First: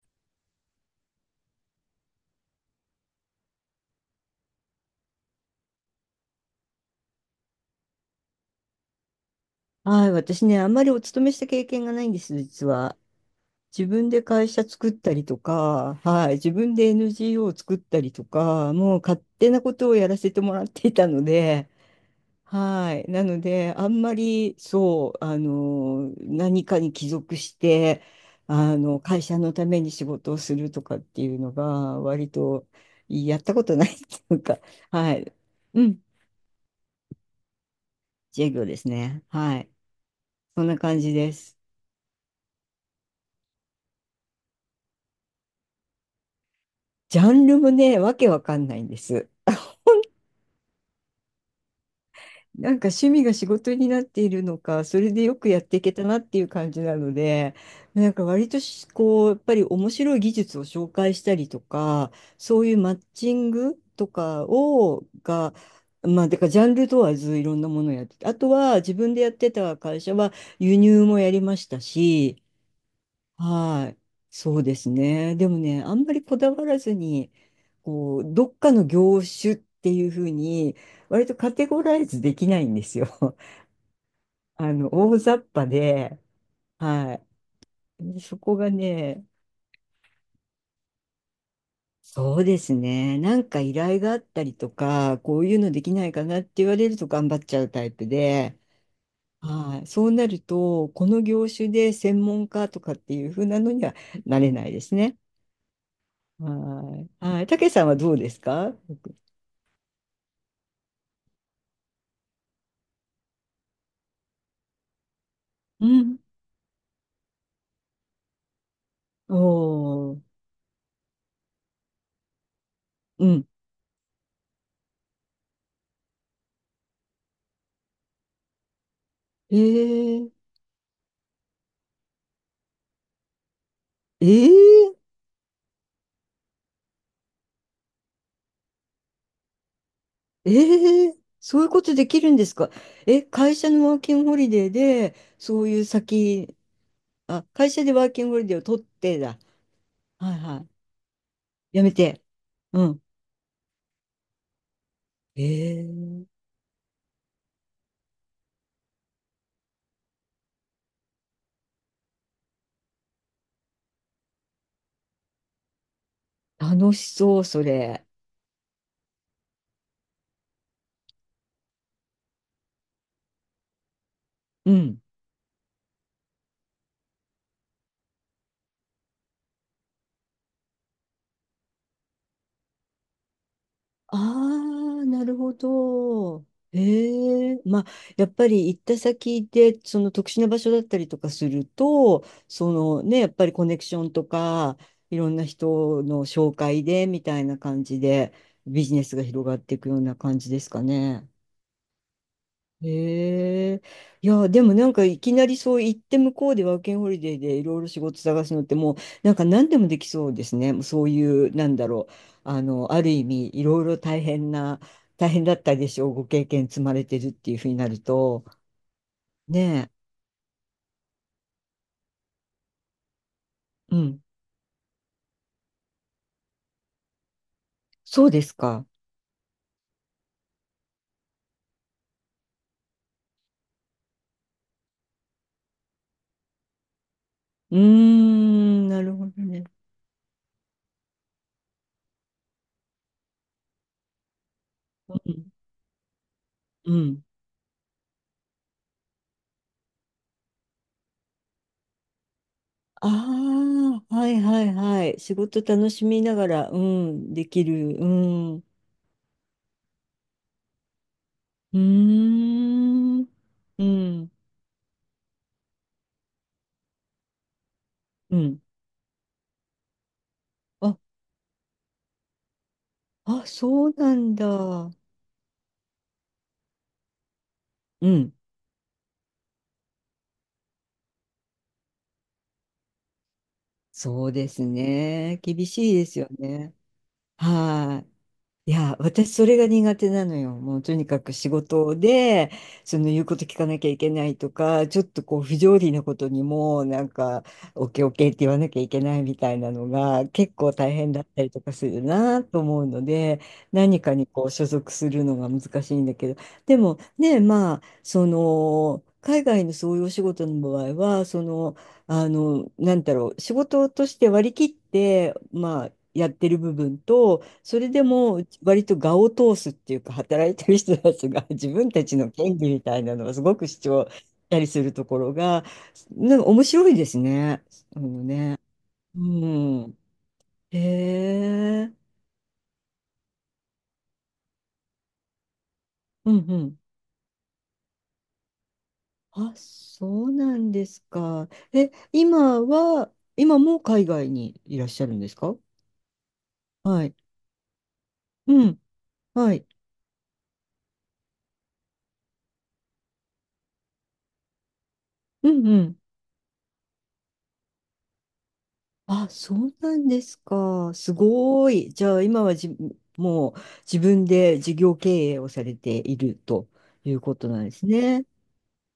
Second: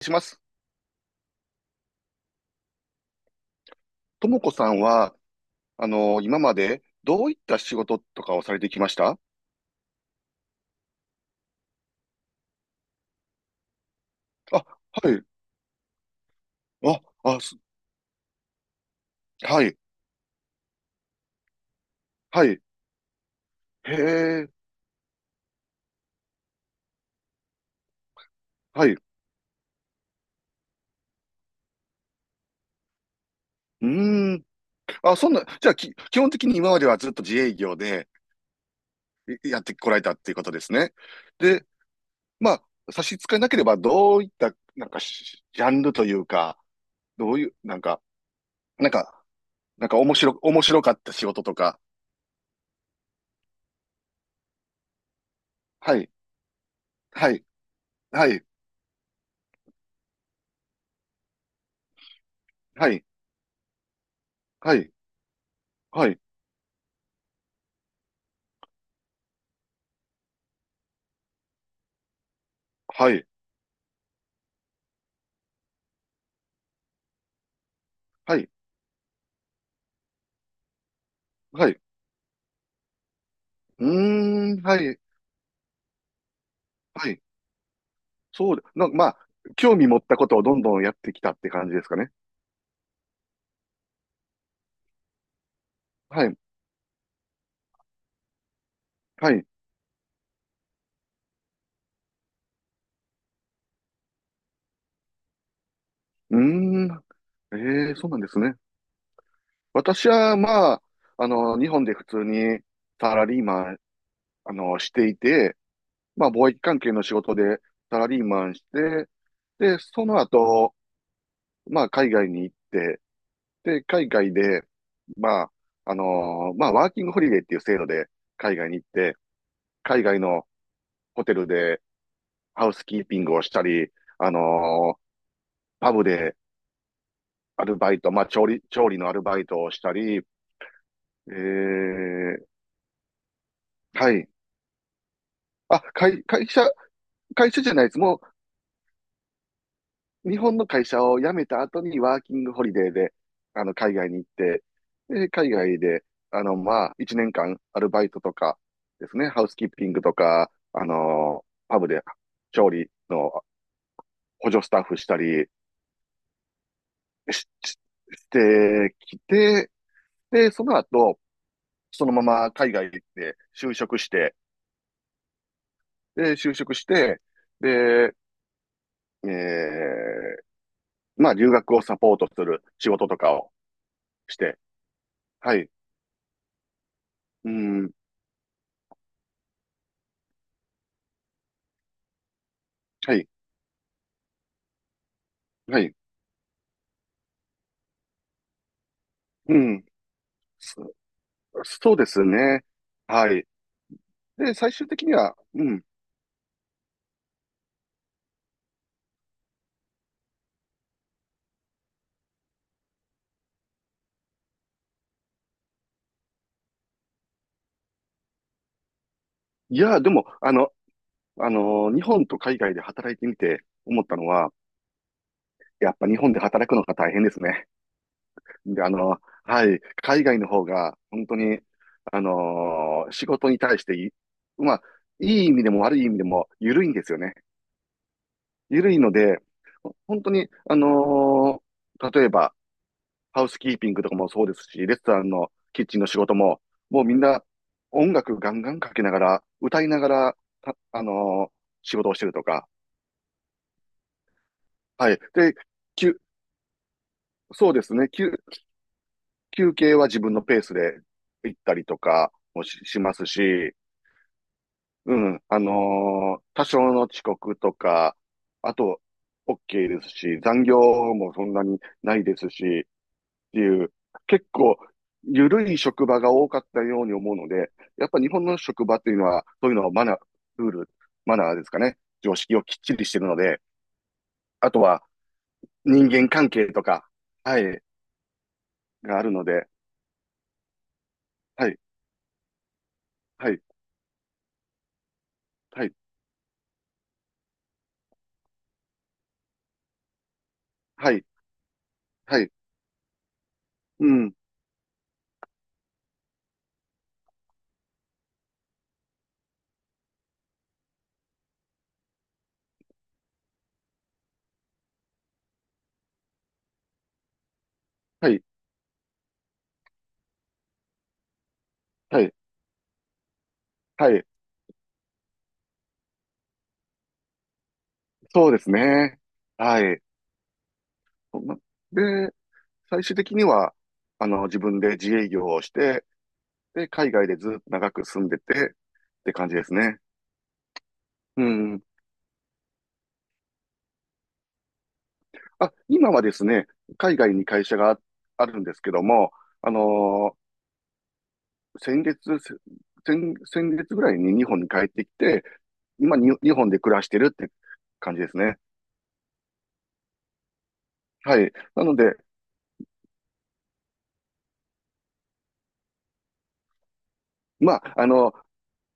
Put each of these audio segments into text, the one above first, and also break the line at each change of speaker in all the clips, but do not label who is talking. します。ともこさんは、今までどういった仕事とかをされてきました？
はい、私ね、あんまりお勤めした経験がないんです、実は。自分で会社
あ、
作っ
は
た
い。
りとか、はい、自分で
あ、あ、
NGO を
す
作ったりとか、もう勝手な
は
こ
い。
とをやらせてもらっていたので、
はい。
はい、なので、あ
へ
んま
え、
り、そう、何かに帰属して、
はい。う
会社のために仕事をするとかっていうのが、割と、やったことないって
ー
いう
ん。
か、は
あ、そ
い、
んな、じゃあ、
うん、
基本的に今まではずっと自営業で
自営業ですね。
い
は
やっ
い、
てこられたっていうことで
そん
す
な
ね。
感じです。
で、まあ、差し支えなければ、どういった、なんかし、ジャンルというか、
ジ
ど
ャ
う
ン
いう、
ルもね、わけわかんないん
なん
で
か、
す。
なんか、面白かった仕事とか。
なんか趣味が仕事になっているのか、それでよくやっていけ
は
た
い。
なっていう感じなの
はい。
で、なんか
はい。
割としこう、やっぱり面白い技術を紹介したりとか、そういう
は
マッ
い。
チングとか
はい。
を、が、
はい。
まあ、だからジャンル問わずいろんなものをやってて、あとは自分でやってた会社は輸入もやりましたし、
はい。
はい。そうですね。でもね、あんまりこだわらずに、こう、
は
ど
い。
っかの業種っていうふうに、割とカテ
はい。
ゴライズできないんですよ。
う ーん、はい、
大雑把で、
は
は
い。
い。でそ
そ
こ
うで、
が
な、まあ、
ね、
興味持ったことをどんどんやってきたって感じですかね。
そうですね。なんか依頼があったりとか、こういうのできないか
はい、
なって言われると頑張っちゃうタイプで、
はい。う
はい。そうなると、この業種で専門家とかっていうふうなのにはなれないですね。
ーん、
はい。はい。たけさん
ええ、
は
そう
どう
なんで
で
す
す
ね。
か？
私は、まあ、日本で普通にサラリーマン、していて、
うん。
まあ、貿易関係の仕事でサラリーマンして、で、そ
お
の
ー。
後、まあ、海外に行って、
うん。
で、海外で、まあ、まあ、ワーキングホリデーっていう制度で海外に行って、海外
え
の
え
ホテルで、ハウスキーピングをしたり、
え
あの
え
ーパブでアルバイト、まあ、調理のアルバイトをしたり、
ええ、
え
そういうことできるんで
ー、
すか？え、会社のワー
は
キン
い。
グホリデーで、そうい
あ、
う
会、会
先、
社、
あ、
会社じ
会
ゃな
社
いで
で
す。
ワー
も
キングホリデーを取ってだ。
う、
は
日
い
本
は
の
い。
会社を辞めた後
やめ
にワ
て。
ーキングホリ
う
デー
ん。
で、海外に行って、で、海外で、
ええ、
まあ、1年間アルバイトとかですね、ハウスキーピングとか、パブで調理の補助スタッフしたり
楽しそう、
し、
そ
し
れ。
してきて、で、その後、そのまま海外で就職して、
うん。
で、就職して、で、えー、まあ、留学をサポートする仕事とかを
あ
して、
あ、なるほ
はい、
ど。
う
ええ、まあ、
ん、
やっぱり行った先で、その特殊な場所だったりとかすると、その
は
ね、や
い、
っぱりコネクションとか、いろんな
はい、
人の紹介で、みたいな感じで、ビジネスが広がっ
う
てい
ん、
くような感じですか
そ
ね。
そうですね。はい。
へえ。いや、
で、
で
最
もな
終
ん
的
か
に
いき
は、
なり
う
そう
ん、
行って向こうでワーキングホリデーでいろいろ仕事探すのってもうなんか何でもできそうですね。もうそういう、なんだろう。ある意味いろいろ大変な、大変だったでしょう。ご経験積まれてるっていうふうになると。
い
ね
や、でも、日本と海外で働いてみて
え。う
思った
ん。
のは、やっぱ日本で働くのが大変ですね。
そうです
で、
か。
はい、海外の方が、本当に、仕事に対してまあ、いい意味でも悪い意味でも、緩いんですよね。
うーん、
緩い
な
の
るほ
で、
どね。
本当に、例えば、ハウスキーピングとかもそうですし、レスト
う
ラン
ん。
のキッチンの仕事も、
う
もうみん
ん。
な、音楽ガンガンかけながら、歌いながら、たあのー仕事をしてるとか、
ああ、はいはいは
は
い。
い。
仕
で、
事楽し
休
みながら、うん、でき
そうです
る。う
ね、
ん。
休憩は自分のペースで行った
うー
りとかもしま
ん。
すし、
うん。
うん。多少の遅刻とか、
うん。
あと、OK ですし、残業
あ、
もそんなにないですし、
あ、
ってい
そ
う、
うなん
結構、
だ。
緩い職場が多かったように思うので、や
う
っぱ日
ん。
本の職場っていうのは、そういうのはマナー、ルール、マナーですかね。常識をきっちりしてるので、
そうです
あとは
ね。厳しいで
人
すよ
間関係
ね。
とか、はい、
はい。いや、
がある
私
の
それが
で、
苦手なのよ。もうとにかく仕
はい、
事で、その言うこと
は
聞
い、
かなきゃいけないとか、ちょっとこう不条
は
理
い、
なことにも、なんか、オッケーオッケーって言わなきゃいけないみたいなのが結構大変
は
だっ
い、
たりとかする
は
な
い、
と思うので、何
う
かに
ん、
こう所属するのが難しいんだけど、でもね、まあ、その、海外のそういうお仕事の場合は、その、なんだろう、仕事として割り切って、まあ、やってる部分と、それで
は
も
い、
割と我を通すっていうか働いてる人たちが 自分たち
は
の
い、
権利みたいなのをすごく主張
は
し
い、
たりするところがなんか面白いですね。あの
そう
ね。
ですね。
う
は
ん。
い。
へえ。
で、最終的には、自分で自営業をして、
うんうん。
で、海外でずっと長く住んでて、って感
あ、
じですね。
そうなんです
う
か。
ん。
え、今は、今も海外にいらっしゃるんですか？
あ、今はですね、
はい。
海外に会社がああるん
う
で
ん。
すけども、
はい。
あのー先月、せ先月ぐらいに日本に帰ってきて、
うんうん。
今に日本で暮らしてるって感じですね。
あ、そうなんですか。す
はい。
ご
な
い。
の
じゃ
で、
あ、今はじ、もう自分で事業経営をされているということなんで
ま
す
あ、
ね。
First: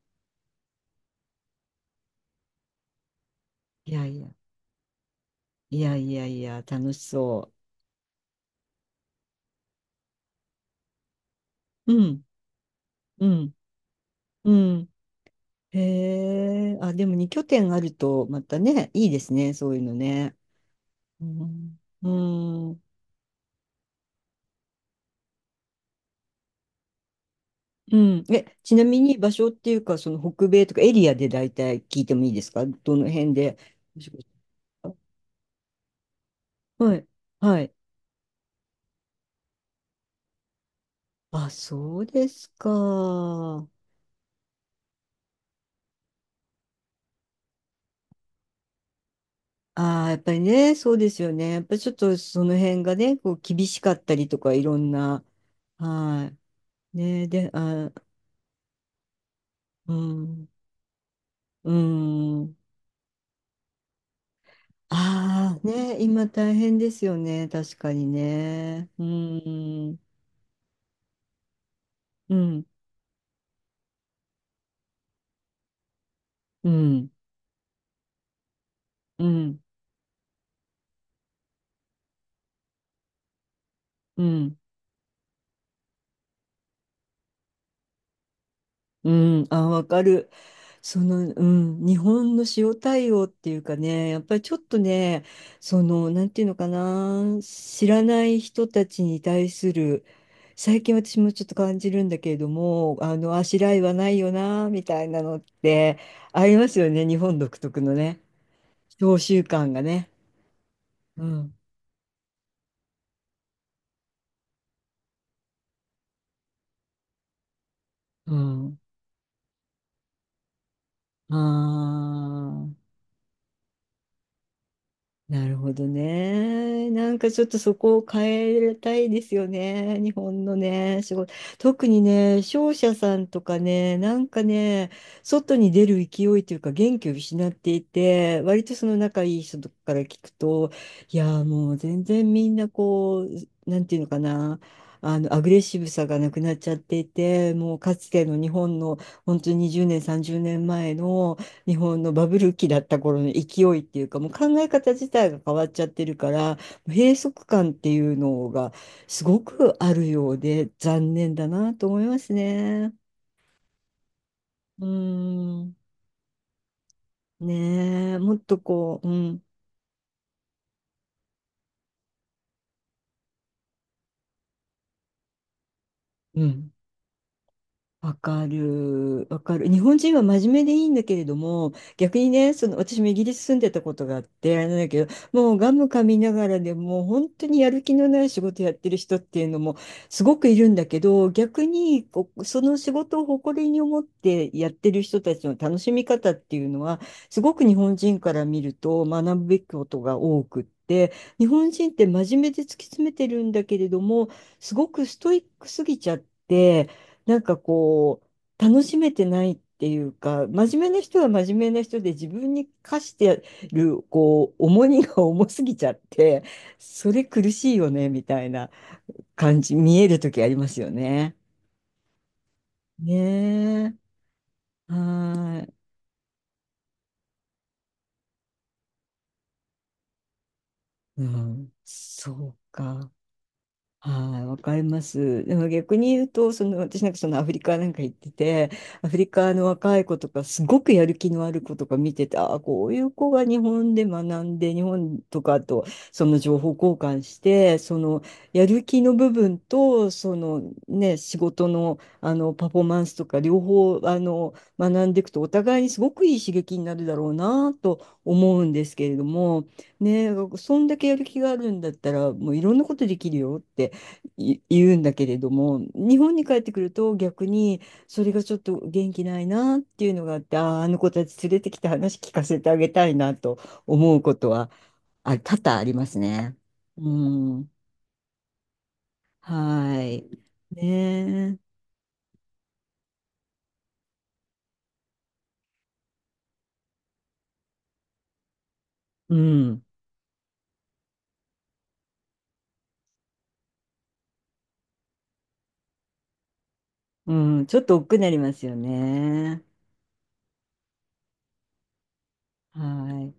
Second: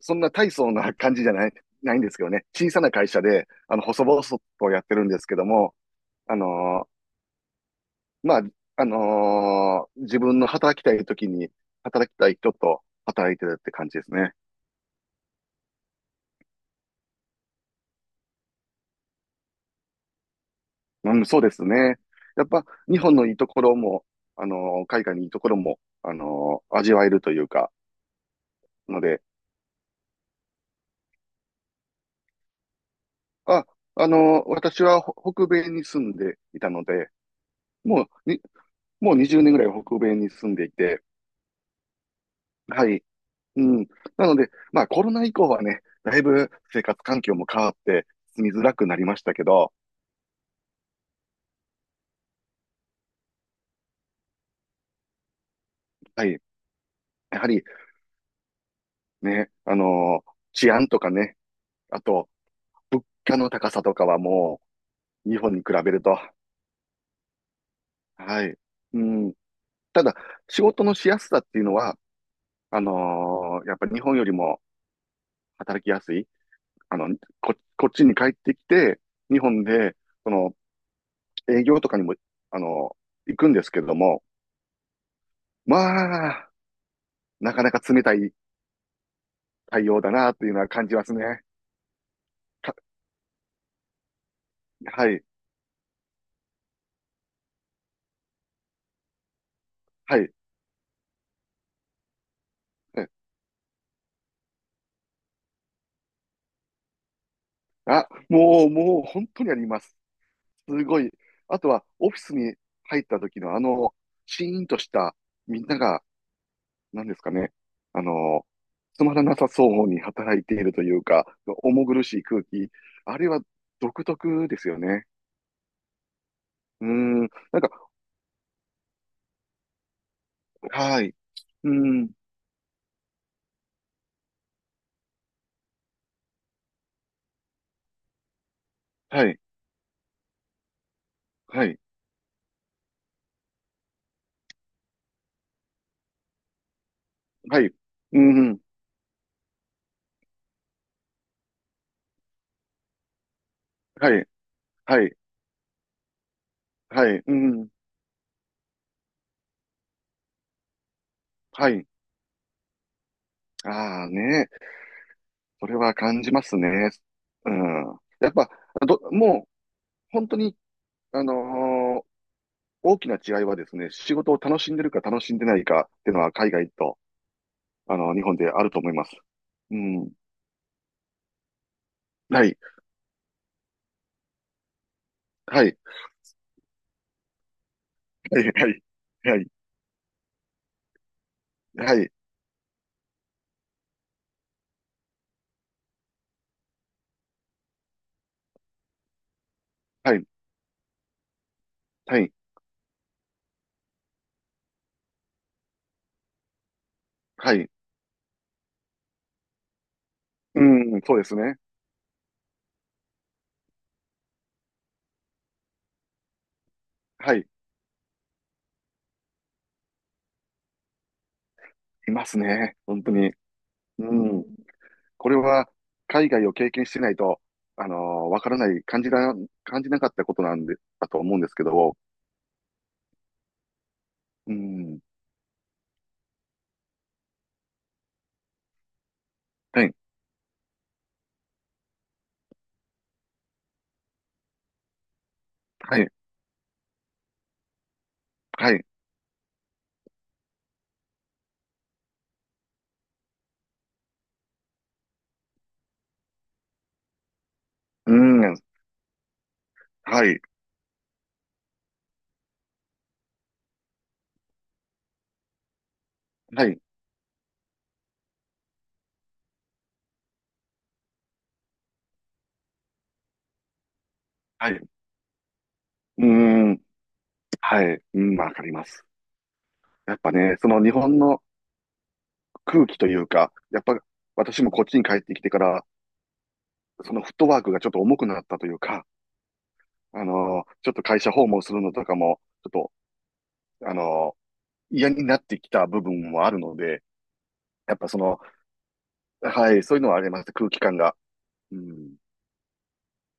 そんな大層な感じじゃないんですけどね。小さな会社で、
い
細
やい
々
や、
とやってるんですけども、
いやいや
あ
いや、
の
楽
ー
しそ
まあ、自分の働きたい時に、
う。う
働き
ん、
たい人と
う
働いて
ん、
るって感じですね。
うん。へえ、あ、でも2拠点あると、またね、いいですね、そういうのね。
う
う
ん、そうです
ん、
ね。やっぱ、
うん、
日本のいいところも、海外のいいところも、味わえるというか、
うん。え、ちなみ
の
に
で、
場所っていうか、その北米とかエリアで大体聞いてもいいですか？どの辺で
あ、
お仕事。
私は北米に住んでいたの
はい。
で、
はい。
もう、に、もう20年ぐらい北米に住んでいて、
あ、そうです
はい。う
か。
ん。なので、まあ、コロナ以降はね、だいぶ生活環境も変わって、住みづらくなりましたけど、
ああ、やっぱりね、そうですよね。やっぱりちょっとその辺がね、こう厳しかったりとか、いろんな、
は
は
い。
い。ね、
やは
で、
り、
あ、
ね、
うん、
治安とかね、
う
あと、
ん。
物価の高さとかはもう、日本
あ
に比
あ、
べる
ね、
と、
今大変ですよね。確かに
はい。
ね。
う
う
ん。
ん、
ただ、仕事のしやすさっていうのは、
うん、
やっぱ日本よりも働きやすい。
う
あの、
ん、
こっちに帰ってきて、
う
日
ん、
本で、その、営業とかにも、あの行くんですけど
う
も、
ん。
まあ、なかなか冷たい
うん、あ、わ
対
か
応だ
る。
なっていうのは感じ
そ
ます
の、う
ね。
ん、日本の
か
塩対応っていうかね、やっぱりちょっと
は
ね、
い、
その、なんていうのかな、知らない人たちに対する、
はい。
最近私もちょっと感じるんだけれども、
はい。
あしらいはないよな、みたいなのって、ありますよね、日本独特の
あ、
ね、
もう、
召
本
集
当にあり
感
ま
が
す。
ね。
すごい。
うん、
あとは、オフィスに入った時のシーンとした、みんなが、何ですかね、あ
う
の、
ん、
つまらなさそうに働いているというか、重
あ
苦しい空気、
あ、
あれは独特ですよね。
なるほど
うー
ね。なん
ん、
かちょっと
なん
そ
か、
こを変えたいですよね。日本のね、
は
仕
い、
事。
うー
特に
ん、
ね、商社さんとかね、なんかね、外に出る勢いというか元気を失っていて、割とその仲
はい、
いい人とかから聞くと、いやー、
は
もう
い、
全然みんなこう、なんていうのかな。あのアグレッシブさがなくなっちゃっていて
はい、う
もうかつ
ー
ての日
ん、
本の本当に20年30年前の日本のバブル期だった頃の勢いっていう
は
か、も
い、
う考え方
は
自
い、
体が変わっちゃってるから、
は
閉
い、う
塞
ーん、
感っていうのがすごくあるようで残念だ
は
なと
い。
思いますね。
ああね、
うー
それ
ん。
は感じますね。うん。
ねえ、
やっ
もっ
ぱ、
とこう、うん。
もう、本当に、あのー大きな違いはですね、仕事を楽しんでるか楽しんでないかっていうのは
う
海外
ん、
と、
わ
日本
か
であると思います。
る、わかる。
う
日本
ん。
人は真面目でいいんだけれども、逆に
は
ね、
い。
その私もイギリス住んでたことがあって、あれなんだけど、もう
は
ガ
い。
ム噛みながらでもう本当にやる気のない仕
はい。
事
は
やっ
い。
てる人っ
は
てい
い。
うのもすごくいるんだけど、逆
は
に
い。
こうその仕事を誇りに思ってやってる人たちの楽しみ方っていうのは、すごく日本人から見ると学ぶべきこと
は
が
い。
多くって、日本人って
はい。
真面目で突き詰めてるんだけれども、すごくストイックすぎちゃって、なん
は
か
い。
こう、楽しめてないっていうか、
う
真面目な
ん。そ
人
うで
は
す
真
ね。
面目な人で自分に課してる、こう、重荷が重すぎちゃって、それ
はい。
苦しいよね、みたいな感じ、見える時ありますよね。
いますね。本当
ね
に。
え。
うん。
は
これは、
ーい。
海外を経験してないと、わからない、感じなかったことなんで、だと
う
思うんですけ
ん。
ど、
そうか。はい、
う
わかり
ん。
ます。でも逆に言うと、その私なんかそのアフリカなんか行ってて、アフリカの
はい。
若い子とか、すごくやる気のある子とか見てて、ああ、こういう子が日本で学んで、日本とかと
はい。
その情報交換して、そのや
は
る
い。
気の部分と、そのね、仕事の、あのパフォーマンスとか、両方あの学んでいくと、お互いにすごくいい刺激になるだろうなと
うん。
思うんですけれども、
は
ね、
い。
そんだけやる気があるんだったら、もういろんなことできるよって。い言うんだけれども、日本に帰っ
は
てく
い。
ると逆にそれがちょっと元気ないなっていうのがあって、ああ、あの子たち連れてきて話聞かせてあげたいなと思うことは、
はい。
あ、多々あります
う
ね。
ん。
うん。
はい。うん。わかります。
は
やっ
い。
ぱね、その日本の
ねえ。
空気というか、やっぱ私もこっちに帰ってきてから、そのフットワークがちょっと重くなったというか、
うん。
ちょっと会社訪問するのとかも、ちょっと、あの、嫌になってきた部分もあるので、
うん。ちょっ
や
と
っぱ
億劫
そ
になり
の、
ますよね。
はい、そういうのはあります、空気感が。うん
はい。